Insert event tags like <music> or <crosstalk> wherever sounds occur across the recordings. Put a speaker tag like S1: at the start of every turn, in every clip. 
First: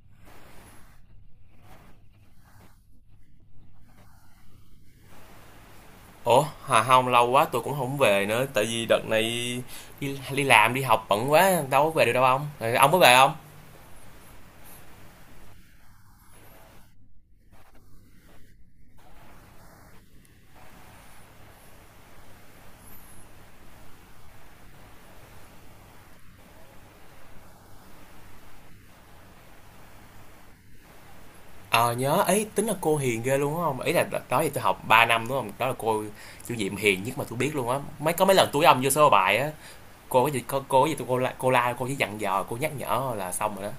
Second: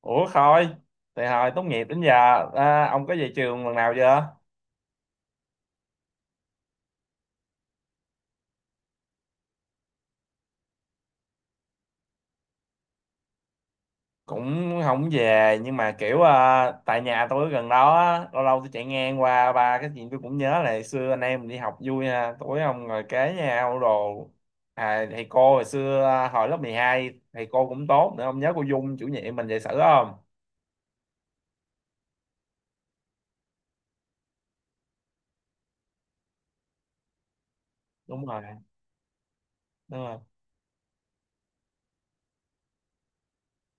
S1: Ủa Khôi, từ hồi tốt nghiệp đến giờ ông có về trường lần nào chưa?
S2: Ủa, Hà, không lâu quá tôi cũng không về nữa, tại vì đợt này đi làm đi học bận quá, đâu có về được đâu ông. Rồi ông có về không?
S1: Cũng không về nhưng mà kiểu tại nhà tôi ở gần đó á, lâu lâu tôi chạy ngang qua ba cái chuyện tôi cũng nhớ là hồi xưa anh em mình đi học vui ha, tối ông ngồi kế nhau đồ. Thầy cô hồi xưa hồi lớp 12 thầy cô cũng tốt nữa, ông nhớ cô Dung chủ nhiệm mình dạy sử không?
S2: Ờ, nhớ ấy, tính là cô hiền ghê luôn đúng không? Ý là đợt đó thì tôi học 3 năm đúng không? Đó là cô chủ nhiệm hiền nhất mà tôi biết luôn á. Mấy có
S1: Đúng
S2: mấy
S1: rồi,
S2: lần tôi với ông vô sơ bài á,
S1: đúng rồi.
S2: cô có gì tôi cô la cô chỉ dặn dò, cô nhắc nhở là xong rồi đó.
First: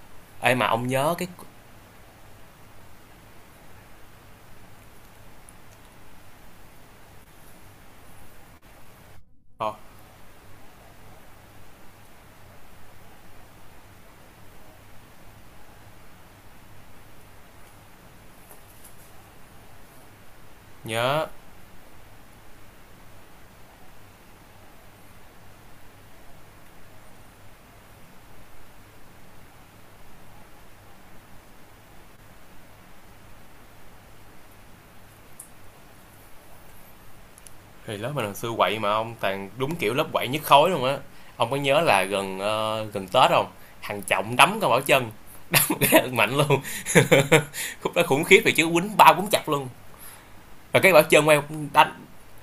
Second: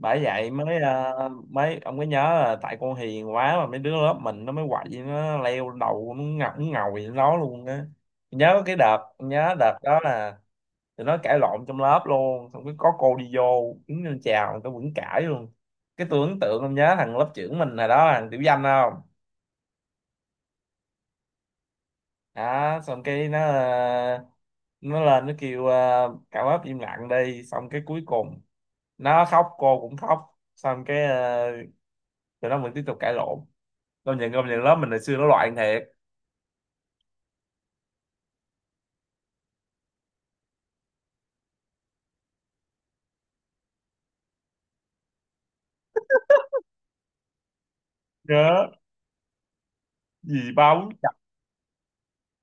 S1: Bởi vậy
S2: Ê mà
S1: mới
S2: ông nhớ
S1: ờ,
S2: cái.
S1: mới ông mới nhớ là tại con hiền quá mà mấy đứa lớp mình nó mới quậy, nó leo đầu nó ngọc, nó ngồi nó nói luôn á. Nhớ cái đợt, nhớ
S2: Ờ,
S1: đợt đó là tụi nó cãi lộn trong lớp luôn, xong cái có cô đi vô đứng lên chào tao vẫn cãi luôn. Cái tôi ấn tượng, ông nhớ thằng lớp trưởng mình hồi đó thằng Tiểu Danh không?
S2: Nhớ.
S1: Đó xong cái nó lên nó kêu cả lớp im lặng đi, xong cái cuối cùng nó khóc cô cũng khóc, xong cái tụi nó vẫn tiếp tục cãi lộn. Công nhận công nhận lớp mình hồi xưa nó loạn thiệt.
S2: Thì lớp mình hồi xưa quậy mà ông toàn đúng kiểu lớp quậy nhất khối luôn á. Ông có nhớ là gần gần Tết không? Thằng Trọng đấm con Bảo Trân <laughs> mạnh luôn <laughs> khúc đó khủng khiếp, thì chứ
S1: Nhớ
S2: quýnh ba quýnh chặt luôn.
S1: gì ba
S2: Rồi
S1: bốn
S2: cái bảo
S1: chập.
S2: chân quay đánh.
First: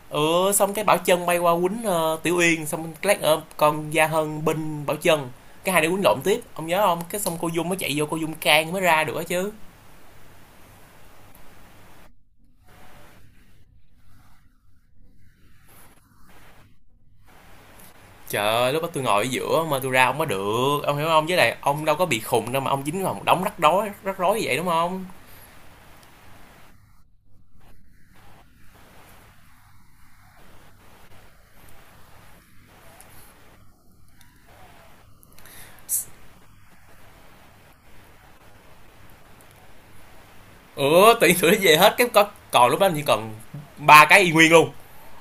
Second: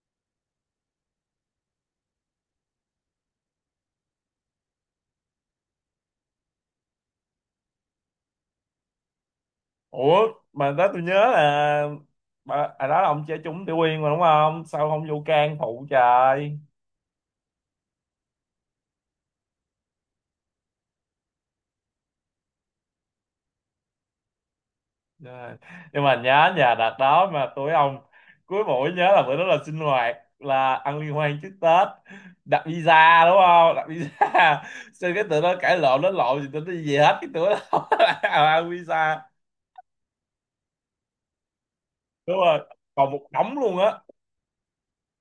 S2: Xong cái bảo chân bay qua quýnh tiểu uyên, xong lát ở con gia hân binh bảo chân, cái hai đứa quýnh lộn tiếp ông nhớ không? Cái xong cô dung mới chạy vô, cô dung can mới ra được á chứ.
S1: Ủa mà đó tôi nhớ là bà, à đó là ông chơi trúng Tiểu Uyên mà đúng không, sao không vô can phụ trời.
S2: Trời ơi, lúc đó tôi ngồi ở giữa mà tôi ra không có được ông hiểu không, với lại ông đâu có bị khùng đâu mà ông dính vào một đống rắc rối vậy đúng không?
S1: Rồi. Nhưng mà nhớ nhà đợt đó mà tụi ông, cuối buổi nhớ là bữa đó là sinh hoạt, là ăn liên hoan trước Tết. Đặt visa đúng không, đặt visa <laughs> xin, cái tụi nó cãi lộn nó lộn gì tụi nó gì hết, cái tụi nó <laughs> không ăn visa.
S2: Ừ, tự nhiên tụi nó về hết, cái có
S1: Đúng rồi,
S2: còn lúc đó chỉ
S1: còn một
S2: còn
S1: đống luôn á.
S2: ba cái y nguyên luôn.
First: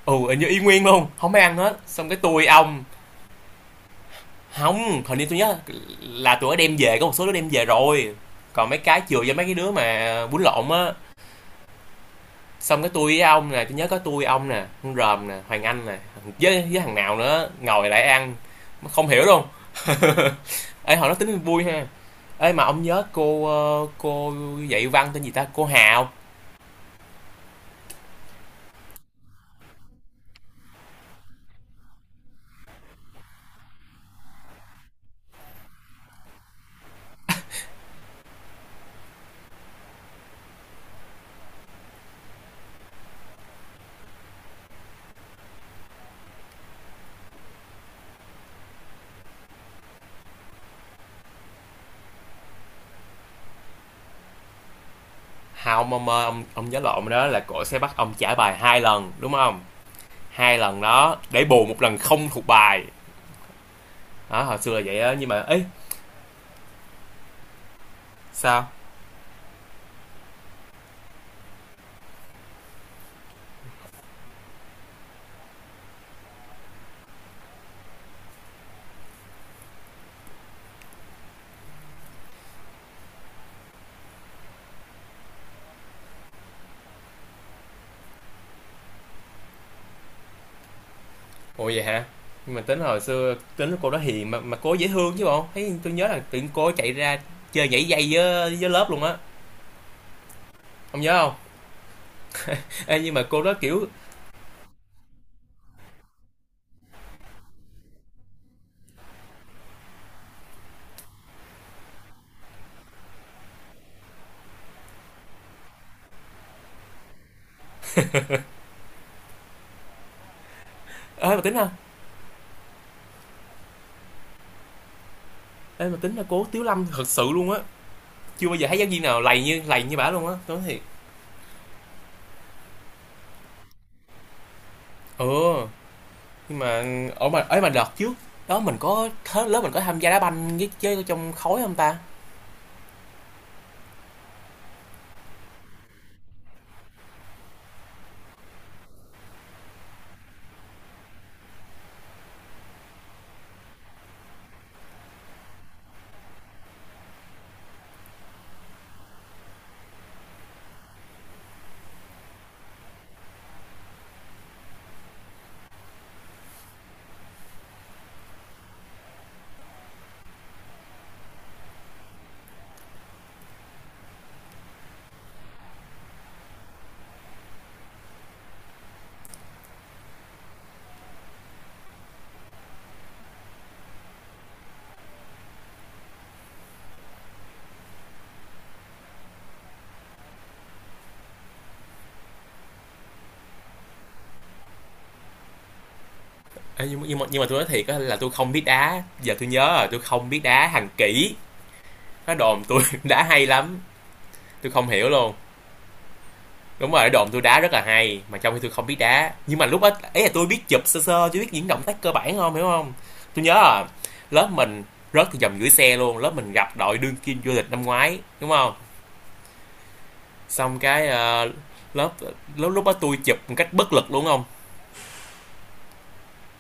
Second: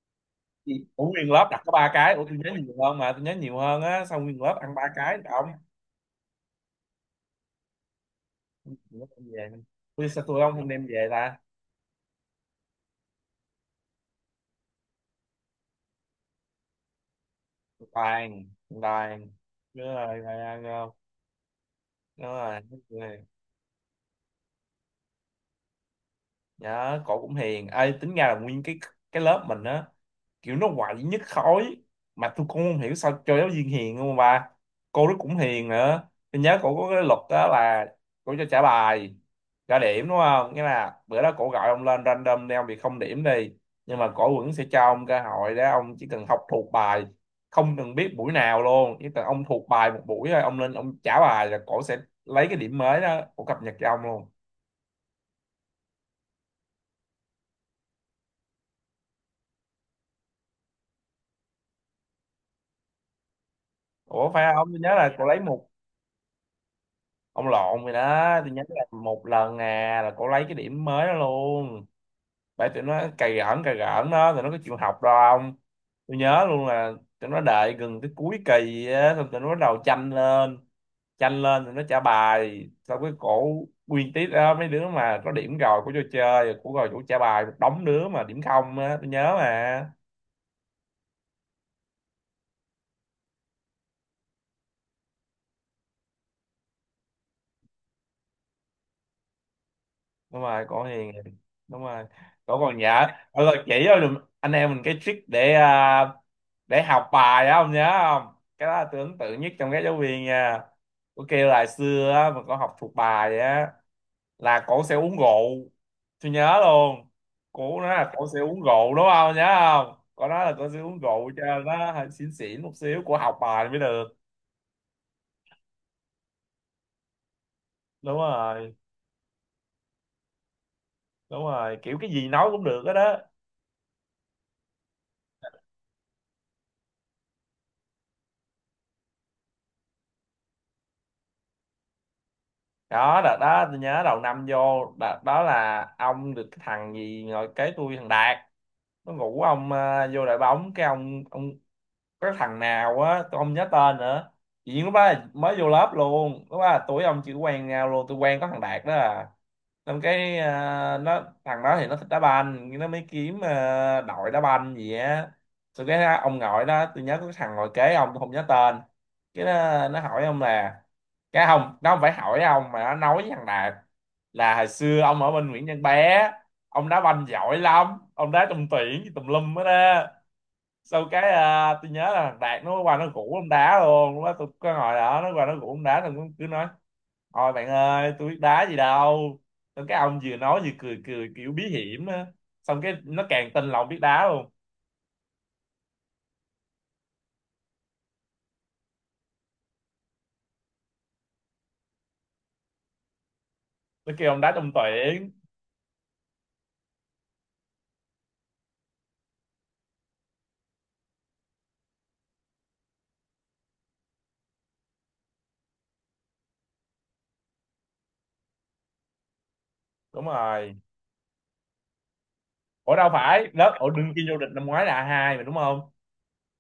S2: Ừ, hình như y
S1: Gì?
S2: nguyên
S1: Ủa
S2: luôn
S1: nguyên
S2: không ai
S1: lớp
S2: ăn
S1: đặt có
S2: hết,
S1: ba
S2: xong
S1: cái?
S2: cái
S1: Ủa tôi
S2: tôi
S1: nhớ nhiều
S2: ông.
S1: hơn mà, tôi nhớ nhiều hơn á. Xong nguyên lớp ăn ba
S2: Hông,
S1: cái
S2: hình như tôi
S1: ông
S2: nhớ là tụi nó đem về, có một số đứa đem về rồi. Còn mấy cái
S1: đem
S2: chừa cho mấy
S1: về.
S2: cái đứa
S1: Tôi
S2: mà
S1: sao tôi
S2: bún
S1: không không
S2: lộn
S1: đem
S2: á.
S1: về ta.
S2: Xong cái tôi với ông nè, tôi nhớ có tôi ông nè, con Ròm nè, Hoàng Anh nè, với thằng nào nữa
S1: Tôi
S2: ngồi lại ăn,
S1: Toàn,
S2: không hiểu
S1: Toàn.
S2: luôn.
S1: Đúng
S2: <laughs>
S1: rồi toàn ăn không.
S2: Ê hồi đó tính vui ha.
S1: Đúng
S2: Ê
S1: rồi,
S2: mà
S1: đúng
S2: ông nhớ
S1: rồi.
S2: cô cô dạy văn tên gì ta? Cô Hào.
S1: Nhớ, cổ cũng hiền. Ê tính ra là nguyên cái lớp mình á, kiểu nó quậy nhất khối, mà tôi cũng không hiểu sao cho giáo viên hiền không, mà cô đó cũng hiền nữa. Tôi nhớ cổ có cái luật đó là cổ cho trả bài, trả điểm, đúng không, nghĩa là bữa đó cổ gọi ông lên random đi, ông bị không điểm đi, nhưng mà cổ vẫn sẽ cho ông cơ hội đó. Ông chỉ cần học thuộc bài, không cần biết buổi nào luôn, chỉ cần ông thuộc bài một buổi thôi, ông lên ông trả bài là cổ sẽ lấy cái điểm mới đó, cổ cập nhật cho ông luôn.
S2: Hào, mà ông nhớ lộn đó, là cô sẽ bắt ông trả bài 2 lần, đúng không? Hai lần đó để bù một lần không thuộc bài.
S1: Ủa
S2: Đó,
S1: phải
S2: hồi
S1: không,
S2: xưa
S1: tôi
S2: là
S1: nhớ
S2: vậy
S1: là
S2: á,
S1: cổ
S2: nhưng
S1: lấy
S2: mà ấy
S1: một. Ông lộn rồi đó, tôi nhắn
S2: sao?
S1: là một lần à, là cô lấy cái điểm mới đó luôn. Phải, tụi nó cày gỡn đó, tụi nó có chịu học đâu. Không, tôi nhớ luôn là tụi nó đợi gần cái cuối kỳ á, xong tụi nó bắt đầu tranh lên, tranh lên tụi nó trả bài, xong cái cổ nguyên tiết đó mấy đứa mà có điểm rồi của cho chơi của, rồi chủ trả bài một đống đứa mà điểm không á, tôi nhớ mà.
S2: Ủa vậy hả? Nhưng mà tính hồi xưa tính cô đó hiền, mà cô ấy dễ thương chứ bộ. Thấy tôi nhớ là tự nhiên cô ấy chạy ra chơi nhảy dây với lớp luôn á.
S1: Đúng rồi, cổ
S2: Không
S1: hiền.
S2: nhớ không?
S1: Đúng rồi, cổ còn
S2: Ê,
S1: nhớ,
S2: nhưng mà cô
S1: cổ
S2: đó
S1: còn chỉ
S2: kiểu,
S1: cho anh em mình cái trick để để học bài á, ông nhớ không? Cái đó là tôi ấn tượng nhất trong các giáo viên nha. Có kêu là xưa á, mà cổ học thuộc bài vậy á là cổ sẽ uống rượu. Tôi nhớ luôn, cổ nói là cổ sẽ uống rượu đúng không, nhớ không, cổ nói là cổ sẽ uống rượu
S2: ê mà tính
S1: cho
S2: ha.
S1: nó hơi xỉn xỉn một xíu, cổ học bài mới được.
S2: Ê mà tính là cô Tiếu Lâm thật sự luôn á.
S1: Đúng
S2: Chưa bao giờ
S1: rồi,
S2: thấy giáo viên nào lầy như bả luôn á, tôi nói thiệt.
S1: đúng rồi, kiểu cái gì nói cũng được hết đó.
S2: Ừ, nhưng mà ở mà ấy mà đợt trước đó mình có hết, lớp mình có tham gia đá banh với chơi trong khối không ta?
S1: Đó, đợt đó tôi nhớ đầu năm vô, đợt đó là ông được cái thằng gì ngồi kế tôi, thằng Đạt nó ngủ, ông vô đội bóng, cái ông cái thằng nào á tôi không nhớ tên nữa. Chỉ lúc đó là mới vô lớp luôn, lúc đó là tuổi ông chỉ quen nhau luôn, tôi quen có thằng Đạt đó à. Xong cái nó, thằng đó thì nó thích đá banh nhưng nó mới kiếm đội đá banh gì á. Xong cái ông ngồi đó, tôi nhớ có cái thằng ngồi kế ông tôi không nhớ tên. Cái nó hỏi ông là, cái không nó không phải hỏi ông mà nó nói với thằng Đạt là hồi xưa ông ở bên Nguyễn Văn Bé, ông đá banh giỏi lắm, ông đá trong tuyển tùm lum hết á. Sau cái tôi nhớ là thằng Đạt nó qua nó rủ ông đá luôn, lúc đó tôi có ngồi đó, nó qua nó rủ ông đá, thằng cứ nói thôi bạn ơi, tôi biết đá gì đâu. Xong cái ông vừa nói vừa cười cười kiểu bí hiểm á. Xong cái nó càng tin lòng biết đá luôn.
S2: Ê, nhưng mà tôi nói thiệt á là tôi không biết đá. Giờ tôi nhớ rồi, tôi không biết đá hàng kỹ. Nó đồn tôi <laughs> đá hay lắm.
S1: Nó kêu ông đá trong
S2: Tôi không hiểu
S1: tuyển.
S2: luôn. Đúng rồi, đồn tôi đá rất là hay, mà trong khi tôi không biết đá, nhưng mà lúc đó ấy là tôi biết chụp sơ sơ chứ biết những động tác cơ bản không hiểu không? Tôi nhớ là lớp mình rớt từ vòng gửi xe luôn, lớp mình gặp đội đương kim vô địch năm ngoái đúng không?
S1: Đúng rồi.
S2: Xong cái lớp lúc lúc đó
S1: Ủa đâu
S2: tôi chụp
S1: phải,
S2: một cách
S1: lớp ở
S2: bất lực
S1: đương kim
S2: luôn
S1: vô
S2: không.
S1: địch năm ngoái là A2 mà đúng không?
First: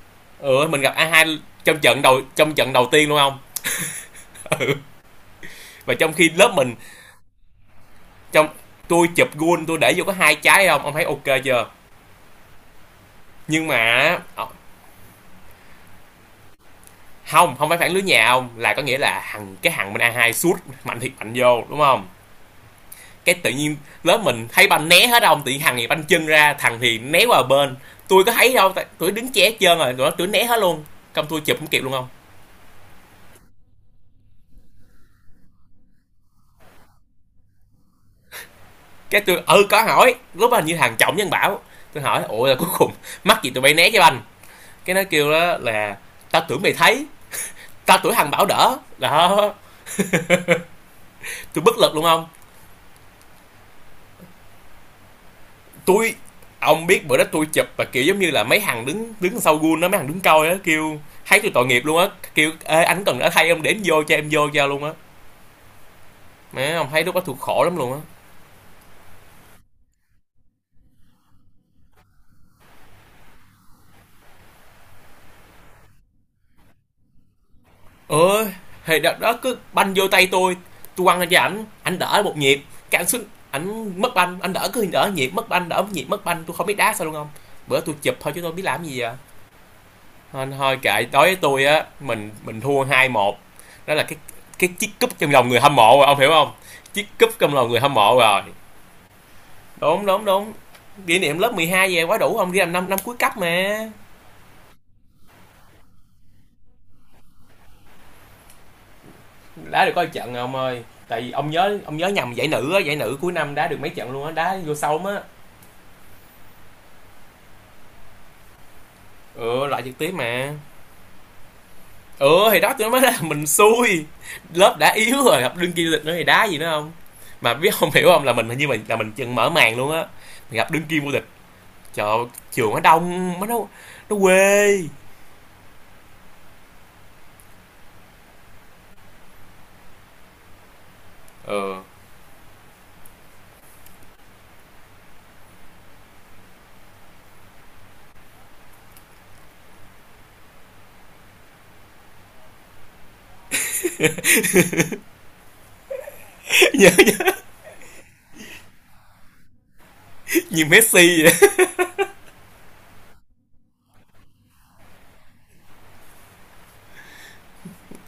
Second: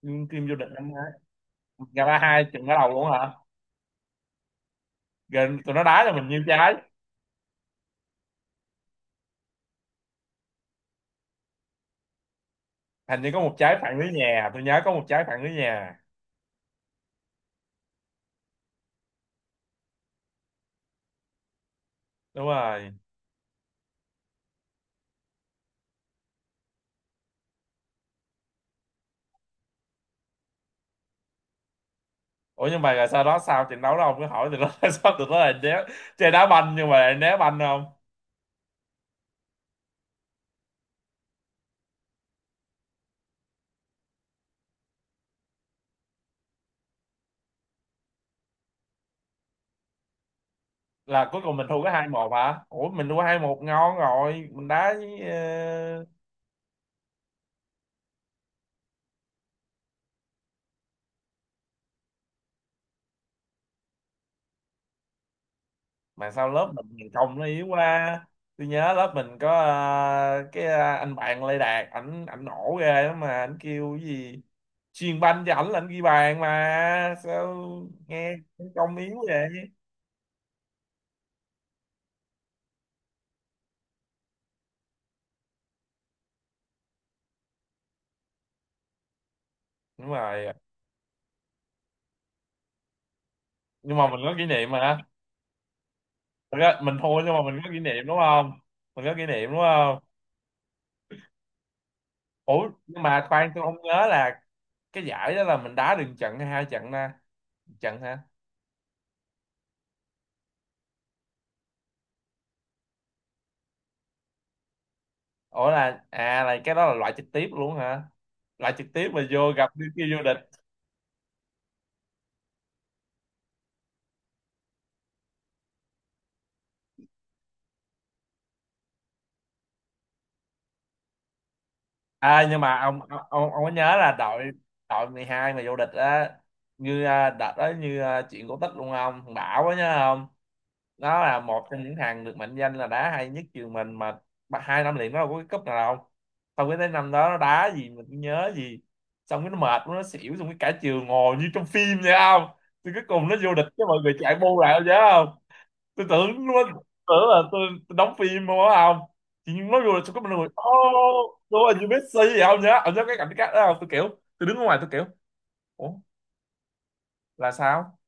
S1: Đương kim vô
S2: Ừ,
S1: địch
S2: mình
S1: năm
S2: gặp a
S1: ngoái.
S2: hai trong trận
S1: Gặp
S2: đầu
S1: A2
S2: trong
S1: chừng
S2: trận
S1: ở
S2: đầu
S1: đầu
S2: tiên
S1: luôn
S2: luôn
S1: hả?
S2: không. <laughs> Ừ.
S1: Gần tụi nó
S2: Và
S1: đá cho
S2: trong
S1: mình
S2: khi
S1: nhiêu
S2: lớp
S1: trái.
S2: mình trong tôi chụp gôn tôi để vô có 2 trái không ông thấy ok chưa?
S1: Hình như có một
S2: Nhưng mà
S1: trái phản lưới nhà, tôi nhớ có một trái phản lưới nhà.
S2: không, không phải phản lưới nhà ông, là có nghĩa là thằng cái thằng bên A2 sút mạnh thiệt mạnh vô đúng không?
S1: Đúng rồi.
S2: Cái tự nhiên lớp mình thấy banh né hết ông, tự nhiên thằng thì banh chân ra thằng thì né qua bên, tôi có thấy đâu tại- tôi đứng che hết trơn rồi tụi nó tụi né hết luôn, công tôi chụp không kịp luôn không.
S1: Ủa nhưng mà rồi sau đó sao trận đấu đó ông cứ hỏi tụi nó <laughs> sao tụi nó lại né chơi đá banh nhưng mà lại né banh không?
S2: Cái tôi ừ có hỏi lúc đó hình như thằng Trọng Nhân bảo, tôi hỏi ủa là cuối cùng mắc gì tụi bay né cái banh, cái nó kêu đó là tao tưởng mày thấy, tao tưởng thằng bảo đỡ đó.
S1: Là cuối cùng
S2: Tôi
S1: mình
S2: bất
S1: thua có
S2: lực luôn
S1: hai
S2: không.
S1: một hả, ủa mình thua hai một ngon rồi, mình đá với
S2: Tôi, ông biết bữa đó tôi chụp và kiểu giống như là mấy thằng đứng đứng sau gun đó, mấy thằng đứng coi đó kêu thấy tôi tội nghiệp luôn á, kêu ê anh cần đã thay em đến vô cho em vô cho luôn á.
S1: mà sao lớp
S2: Mẹ
S1: mình
S2: ông thấy
S1: nhìn
S2: lúc đó tôi
S1: công nó
S2: khổ
S1: yếu
S2: lắm luôn á.
S1: quá. Tôi nhớ lớp mình có anh bạn Lê Đạt, ảnh ảnh nổ ghê lắm, mà ảnh kêu cái gì chuyền banh cho ảnh là ảnh ghi bàn, mà sao nghe
S2: Ơi,
S1: công
S2: thì đó,
S1: yếu
S2: đó
S1: vậy.
S2: cứ banh vô tay tôi quăng lên cho ảnh, ảnh đỡ một nhịp, cái ảnh xuống ảnh mất banh, ảnh đỡ cứ đỡ nhịp mất banh, đỡ nhịp mất banh, tôi không biết đá sao luôn không. Bữa tôi chụp thôi chứ tôi biết làm gì giờ.
S1: Đúng rồi,
S2: Thôi, thôi kệ, đối với tôi á mình thua 2-1, đó
S1: nhưng
S2: là
S1: mà
S2: cái
S1: mình có kỷ
S2: cái
S1: niệm
S2: chiếc
S1: mà.
S2: cúp trong lòng người hâm mộ rồi ông hiểu không,
S1: Thật ra mình
S2: chiếc
S1: thua
S2: cúp
S1: nhưng mà
S2: trong
S1: mình
S2: lòng
S1: có kỷ
S2: người hâm
S1: niệm
S2: mộ
S1: đúng
S2: rồi.
S1: không, mình có kỷ niệm đúng không.
S2: Đúng đúng đúng. Kỷ niệm lớp 12 về quá đủ, ông đi
S1: Ủa
S2: làm 5 năm
S1: nhưng
S2: cuối
S1: mà
S2: cấp
S1: khoan, tôi không
S2: mà.
S1: nhớ là cái giải đó là mình đá được trận hay hai trận nè. Trận hả.
S2: Đá được có một trận ông ơi, tại vì ông nhớ, ông nhớ nhầm, giải nữ á, giải nữ cuối năm đá được mấy trận luôn á, đá vô sâu á.
S1: Ủa là cái đó là loại trực tiếp luôn hả, loại trực tiếp mà vô
S2: Ừ,
S1: gặp
S2: loại
S1: đứa
S2: trực
S1: kia
S2: tiếp
S1: vô địch.
S2: mà. Ừ thì đó tôi nói là <laughs> mình xui, lớp đã yếu rồi gặp đương kim vô địch nữa thì đá gì nữa không, mà biết không hiểu không, là mình hình như mình là mình chừng mở màn luôn á, mình gặp đương kim vô địch. Trời ơi,
S1: À nhưng
S2: trường
S1: mà
S2: nó
S1: ông ông
S2: đông, nó
S1: ông ông
S2: nó,
S1: có nhớ là đội,
S2: quê.
S1: đội 12 mà vô địch á, đợt đó như chuyện cổ tích luôn không? Thằng Bảo á nhớ không, nó là một
S2: Ừ.
S1: trong những thằng được mệnh danh là đá hay nhất trường mình mà, hai năm liền nó đâu có cái cúp nào đâu, xong cái tới năm đó nó đá gì mình cũng nhớ gì. Xong cái nó mệt quá, nó xỉu, xong cái cả trường ngồi như trong phim vậy không, thì cuối cùng nó vô địch cái mọi người chạy bu lại không nhớ. Tôi tưởng luôn,
S2: <laughs> Như, như,
S1: tưởng là tôi đóng phim không á. Không, chị Nhung nói vô là tôi có một người,
S2: như Messi
S1: oh
S2: vậy.
S1: đúng rồi như Messi vậy không nhá, ông nhớ cái cảnh cắt đó không, tôi kiểu tôi đứng ở ngoài tôi kiểu ủa là sao,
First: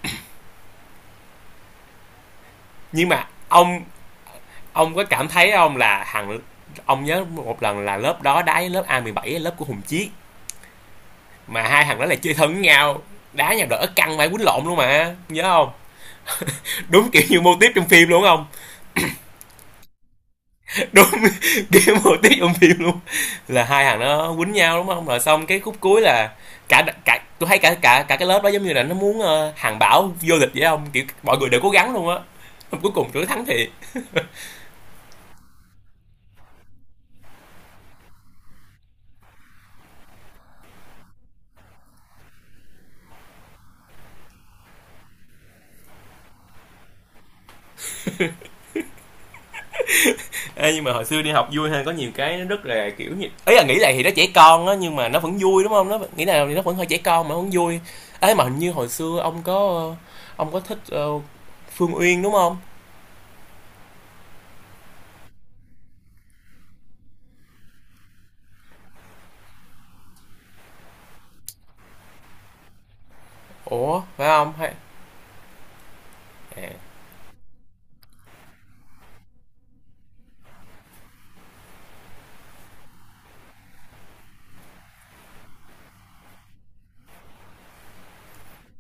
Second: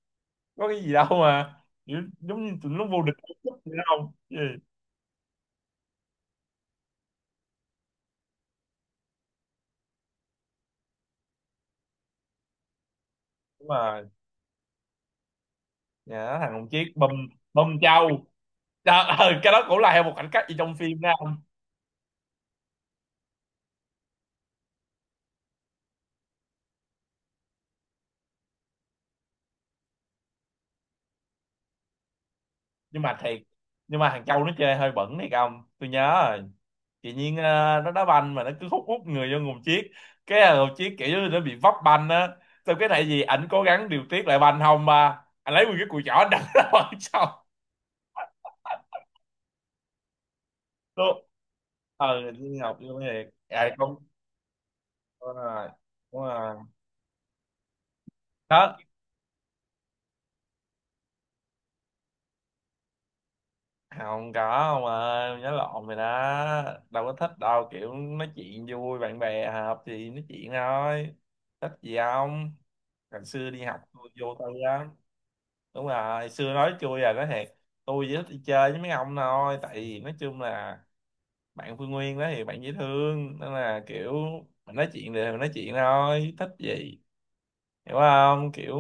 S1: có cái gì đâu mà kiểu, giống như tụi nó vô
S2: Nhưng
S1: địch
S2: mà
S1: vậy
S2: ông
S1: không gì.
S2: ông có cảm thấy không là thằng, ông nhớ một lần là lớp đó đá với lớp A17 lớp của Hùng Chiết mà hai thằng đó là chơi thân với nhau, đá nhau
S1: Đúng
S2: đỡ
S1: rồi,
S2: căng phải quýnh lộn luôn mà nhớ không,
S1: nhà nó thằng Hồng Chiết bầm,
S2: đúng kiểu như mô
S1: bầm
S2: típ trong phim luôn
S1: trâu.
S2: không.
S1: Trời ơi, cái đó cũng là một cảnh cắt gì trong phim
S2: Đúng
S1: nha.
S2: game hồ tiết trong phim luôn, là hai thằng nó quýnh nhau đúng không, rồi xong cái khúc cuối là cả cả tôi thấy cả cả cả cái lớp đó giống như là nó muốn hàng bảo vô địch vậy không, kiểu mọi người đều cố gắng luôn á, cuối
S1: Nhưng
S2: cùng
S1: mà
S2: tụi nó
S1: thiệt,
S2: thắng thiệt.
S1: nhưng mà thằng Châu nó chơi hơi bẩn đấy ông, tôi nhớ rồi. Tự nhiên nó đá banh mà nó cứ hút hút người vô nguồn chiếc, cái là nguồn chiếc kiểu như nó bị vấp banh á, xong cái này gì ảnh cố gắng điều tiết lại banh không mà anh lấy nguyên cái cùi chỏ anh đập <laughs> nó vào sau.
S2: Ê, nhưng mà hồi
S1: Tôi-
S2: xưa đi học vui hơn, có nhiều
S1: ờ
S2: cái nó
S1: Thiên
S2: rất
S1: Ngọc
S2: là
S1: vô
S2: kiểu như
S1: thiệt
S2: ấy, là
S1: à,
S2: nghĩ lại
S1: không,
S2: thì nó trẻ con á, nhưng mà nó
S1: đúng
S2: vẫn vui
S1: rồi,
S2: đúng không, nó
S1: đúng
S2: nghĩ là
S1: rồi,
S2: thì nó vẫn hơi trẻ con mà vẫn vui. Ấy mà hình như
S1: đó.
S2: hồi xưa ông có ông có thích Phương Uyên đúng không?
S1: Không có ông ơi, nhớ lộn rồi đó, đâu có thích đâu, kiểu nói chuyện vui bạn bè hợp thì nói chuyện thôi, thích gì không, ngày xưa đi học
S2: Ủa
S1: tôi
S2: phải
S1: vô tư
S2: không, hay
S1: lắm. Đúng rồi xưa
S2: à?
S1: nói chui nói thiệt, tôi chỉ thích đi chơi với mấy ông thôi, tại vì nói chung là bạn Phương Nguyên đó thì bạn dễ thương, nên là kiểu mình nói chuyện thì mình nói chuyện thôi, thích gì, hiểu không, kiểu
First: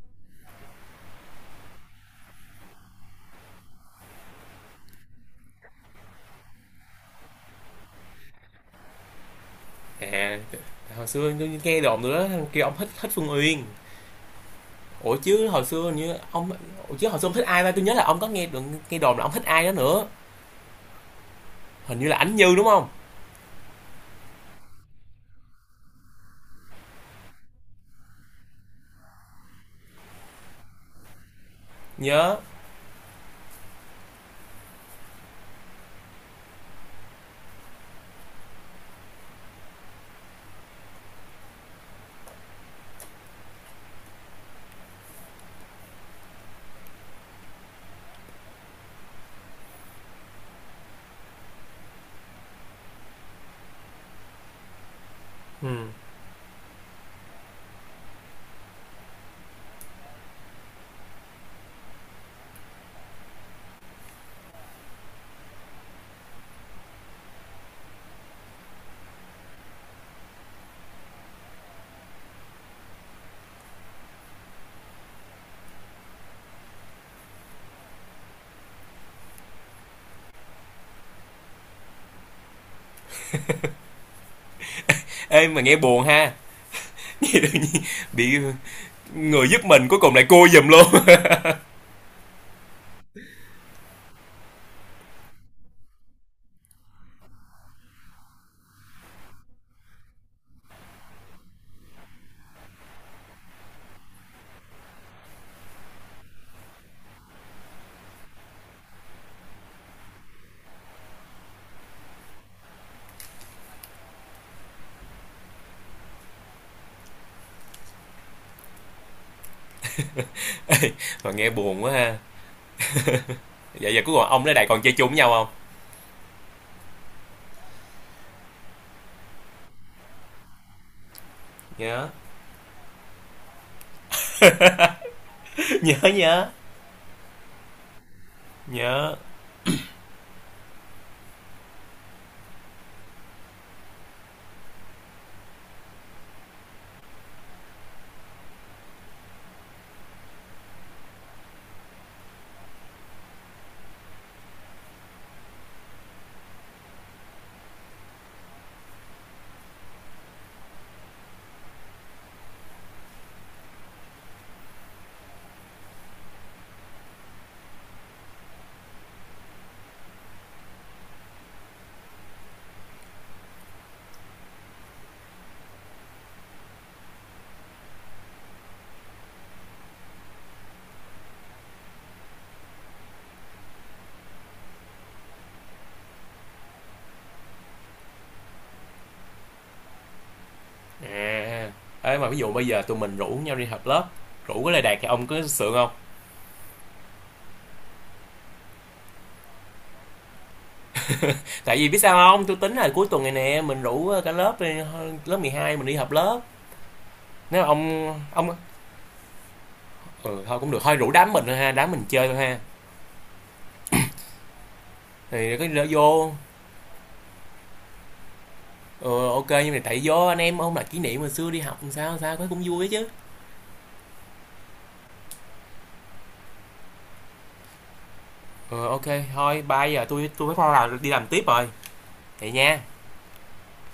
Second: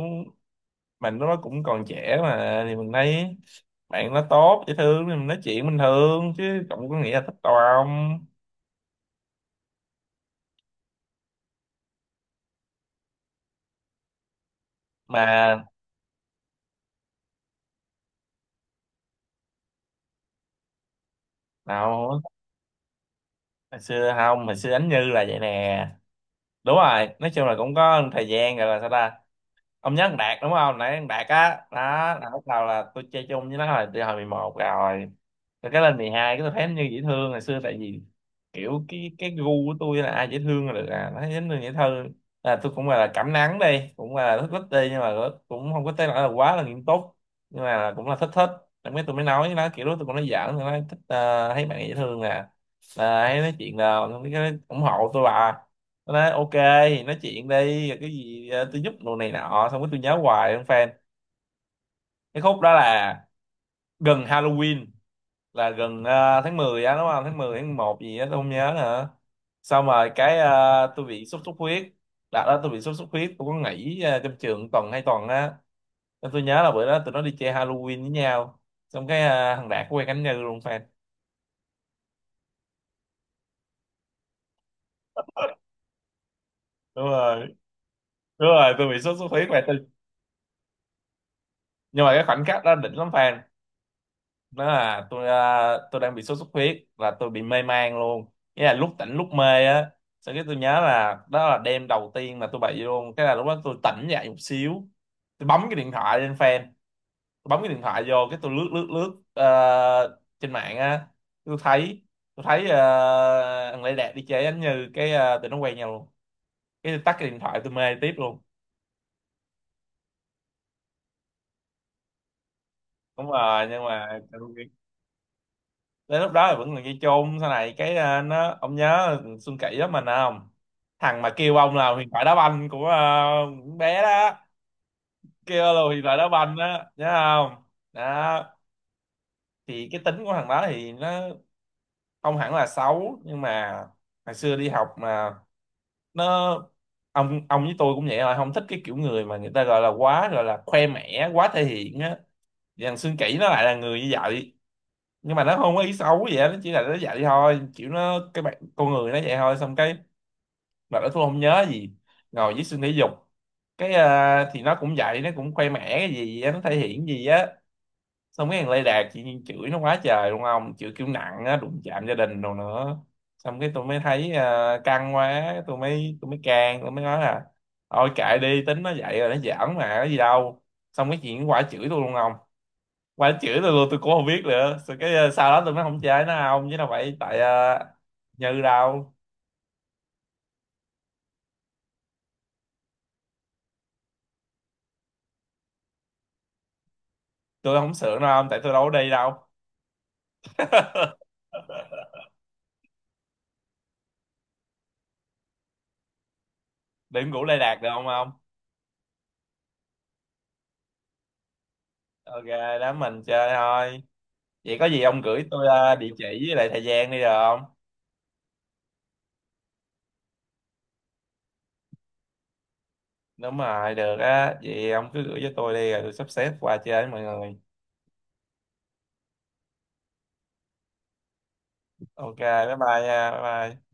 S1: mình lúc đó cũng còn trẻ mà, thì mình thấy bạn nó tốt dễ thương thì mình nói chuyện bình thường chứ cũng có nghĩa là thích đâu không.
S2: À, hồi xưa tôi nghe đồn nữa kêu ông thích thích Phương Uyên. Ủa chứ hồi
S1: Mà
S2: xưa như ông, ủa chứ hồi xưa ông thích ai ta? Tôi nhớ là ông có nghe được, nghe đồn là ông thích ai đó nữa. Hình như là
S1: nào,
S2: Ánh Như đúng không?
S1: hồi xưa không, hồi xưa Ánh Như là vậy nè, đúng rồi, nói chung là cũng có thời gian rồi là sao ta. Ông nhớ thằng Đạt đúng không, nãy thằng Đạt á đó là
S2: Nhớ.
S1: lúc đầu là tôi chơi chung với nó là từ hồi 11 rồi, cái lên 12 cái tôi thấy nó như dễ thương hồi xưa. Tại vì kiểu cái gu của tôi là ai dễ thương là được, à nó thấy dễ thương là tôi cũng là cảm nắng đi, cũng là thích thích đi, nhưng mà cũng không có tới nỗi là quá là nghiêm túc, nhưng mà là cũng là thích thích. Xong cái tôi mới nói với nó kiểu đó, tôi cũng nói giỡn, tôi nói thích, thấy bạn dễ thương nè, hay nói chuyện là cái ủng hộ tôi bà.
S2: Ừ.
S1: Tôi nói ok, nói chuyện đi rồi cái gì tôi giúp đồ này nọ, xong cái tôi nhớ hoài không fan. Cái khúc đó là gần Halloween, là gần tháng 10 á đúng không, tháng 10 tháng 1 gì á tôi không nhớ nữa. Xong rồi cái tôi bị sốt xuất huyết, đợt đó tôi bị sốt xuất huyết tôi có nghỉ trong trường tuần 2 tuần á, nên tôi nhớ là bữa đó tụi nó đi chơi Halloween với nhau. Xong cái thằng Đạt quen Khánh Như luôn fan.
S2: Ê mà nghe buồn ha.
S1: Đúng
S2: <laughs> Nghe tự
S1: rồi,
S2: nhiên bị,
S1: đúng rồi, tôi bị sốt xuất huyết
S2: người
S1: mà
S2: giúp
S1: tôi,
S2: mình cuối cùng lại cô giùm luôn. <laughs>
S1: nhưng mà cái khoảnh khắc đó đỉnh lắm fan. Nó là tôi đang bị sốt xuất huyết và tôi bị mê man luôn, nghĩa là lúc tỉnh lúc mê á. Sau cái tôi nhớ là đó là đêm đầu tiên mà tôi bị luôn, cái là lúc đó tôi tỉnh dậy một xíu, tôi bấm cái điện thoại lên fan, tôi bấm cái điện thoại vô cái tôi lướt lướt lướt trên mạng á. Tôi thấy, tôi thấy uh, thằng Lê Đạt đi chơi anh Như, cái tụi nó quen nhau luôn. Cái tôi tắt cái điện thoại tôi mê tiếp luôn.
S2: Mà nghe buồn quá ha.
S1: Đúng rồi, nhưng
S2: Vậy giờ cuối
S1: mà
S2: cùng ông với Đại còn chơi chung với nhau không?
S1: đến lúc đó thì vẫn còn dây chôn. Sau này cái nó, ông nhớ Xuân Kỷ đó mình không, thằng mà kêu ông là huyền
S2: Nhớ.
S1: thoại đá banh của con bé đó, kêu là
S2: <laughs> Nhớ
S1: huyền thoại đá
S2: nhớ.
S1: banh đó nhớ không. Đó
S2: Nhớ.
S1: thì cái tính của thằng đó thì nó không hẳn là xấu, nhưng mà hồi xưa đi học mà nó, ông với tôi cũng vậy, là không thích cái kiểu người mà người ta gọi là quá, gọi là khoe mẽ, quá thể hiện á. Thì thằng Xuân Kỷ nó lại là người như vậy, nhưng mà nó không có ý xấu gì hết, nó chỉ là nó dạy thôi, kiểu nó cái bạn con người nó vậy thôi. Xong cái mà nó tôi không nhớ gì, ngồi dưới sân thể dục cái thì nó cũng vậy, nó cũng khoe mẽ cái gì á, nó thể hiện gì á. Xong cái thằng Lê Đạt chị nhiên chửi nó quá trời luôn, không chửi kiểu nặng á, đụng chạm gia đình đồ nữa. Xong cái tôi mới thấy căng quá, tôi mới can, tôi mới nói là thôi kệ đi, tính nó vậy rồi, nó giỡn mà có gì đâu. Xong cái chuyện nó quả chửi tôi luôn không, mà chửi tôi luôn tôi cũng không biết nữa. Rồi cái sau đó tôi mới không chơi nó, không chứ đâu phải tại Như đâu.
S2: À. Ê mà ví dụ bây giờ tụi mình rủ nhau đi họp lớp, rủ cái Lê Đạt thì ông có sượng không?
S1: Tôi không sướng đâu ông, tại tôi đâu có đi đâu.
S2: Tại vì biết sao không, tôi tính là cuối tuần này nè mình rủ cả lớp, lớp 12 mình đi họp lớp.
S1: Điểm ngủ Lê
S2: Nếu
S1: Đạt
S2: ông
S1: được không ông.
S2: ông ừ, thôi cũng được, thôi rủ đám mình thôi ha, đám mình chơi thôi
S1: Ok,
S2: ha.
S1: đám mình chơi thôi. Vậy có gì ông gửi
S2: Thì có
S1: tôi
S2: lỡ
S1: địa chỉ
S2: vô,
S1: với lại thời gian đi được không.
S2: ừ, ok nhưng mà tại vô anh em không là kỷ niệm hồi xưa đi học sao sao cái cũng vui chứ.
S1: Đúng rồi, được á, vậy ông cứ gửi cho tôi đi rồi tôi sắp xếp qua chơi với mọi người.
S2: Ừ, ok. Thôi bây giờ tôi phải là đi làm tiếp rồi.
S1: Ok,
S2: Vậy
S1: bye
S2: nha.
S1: bye nha, bye bye.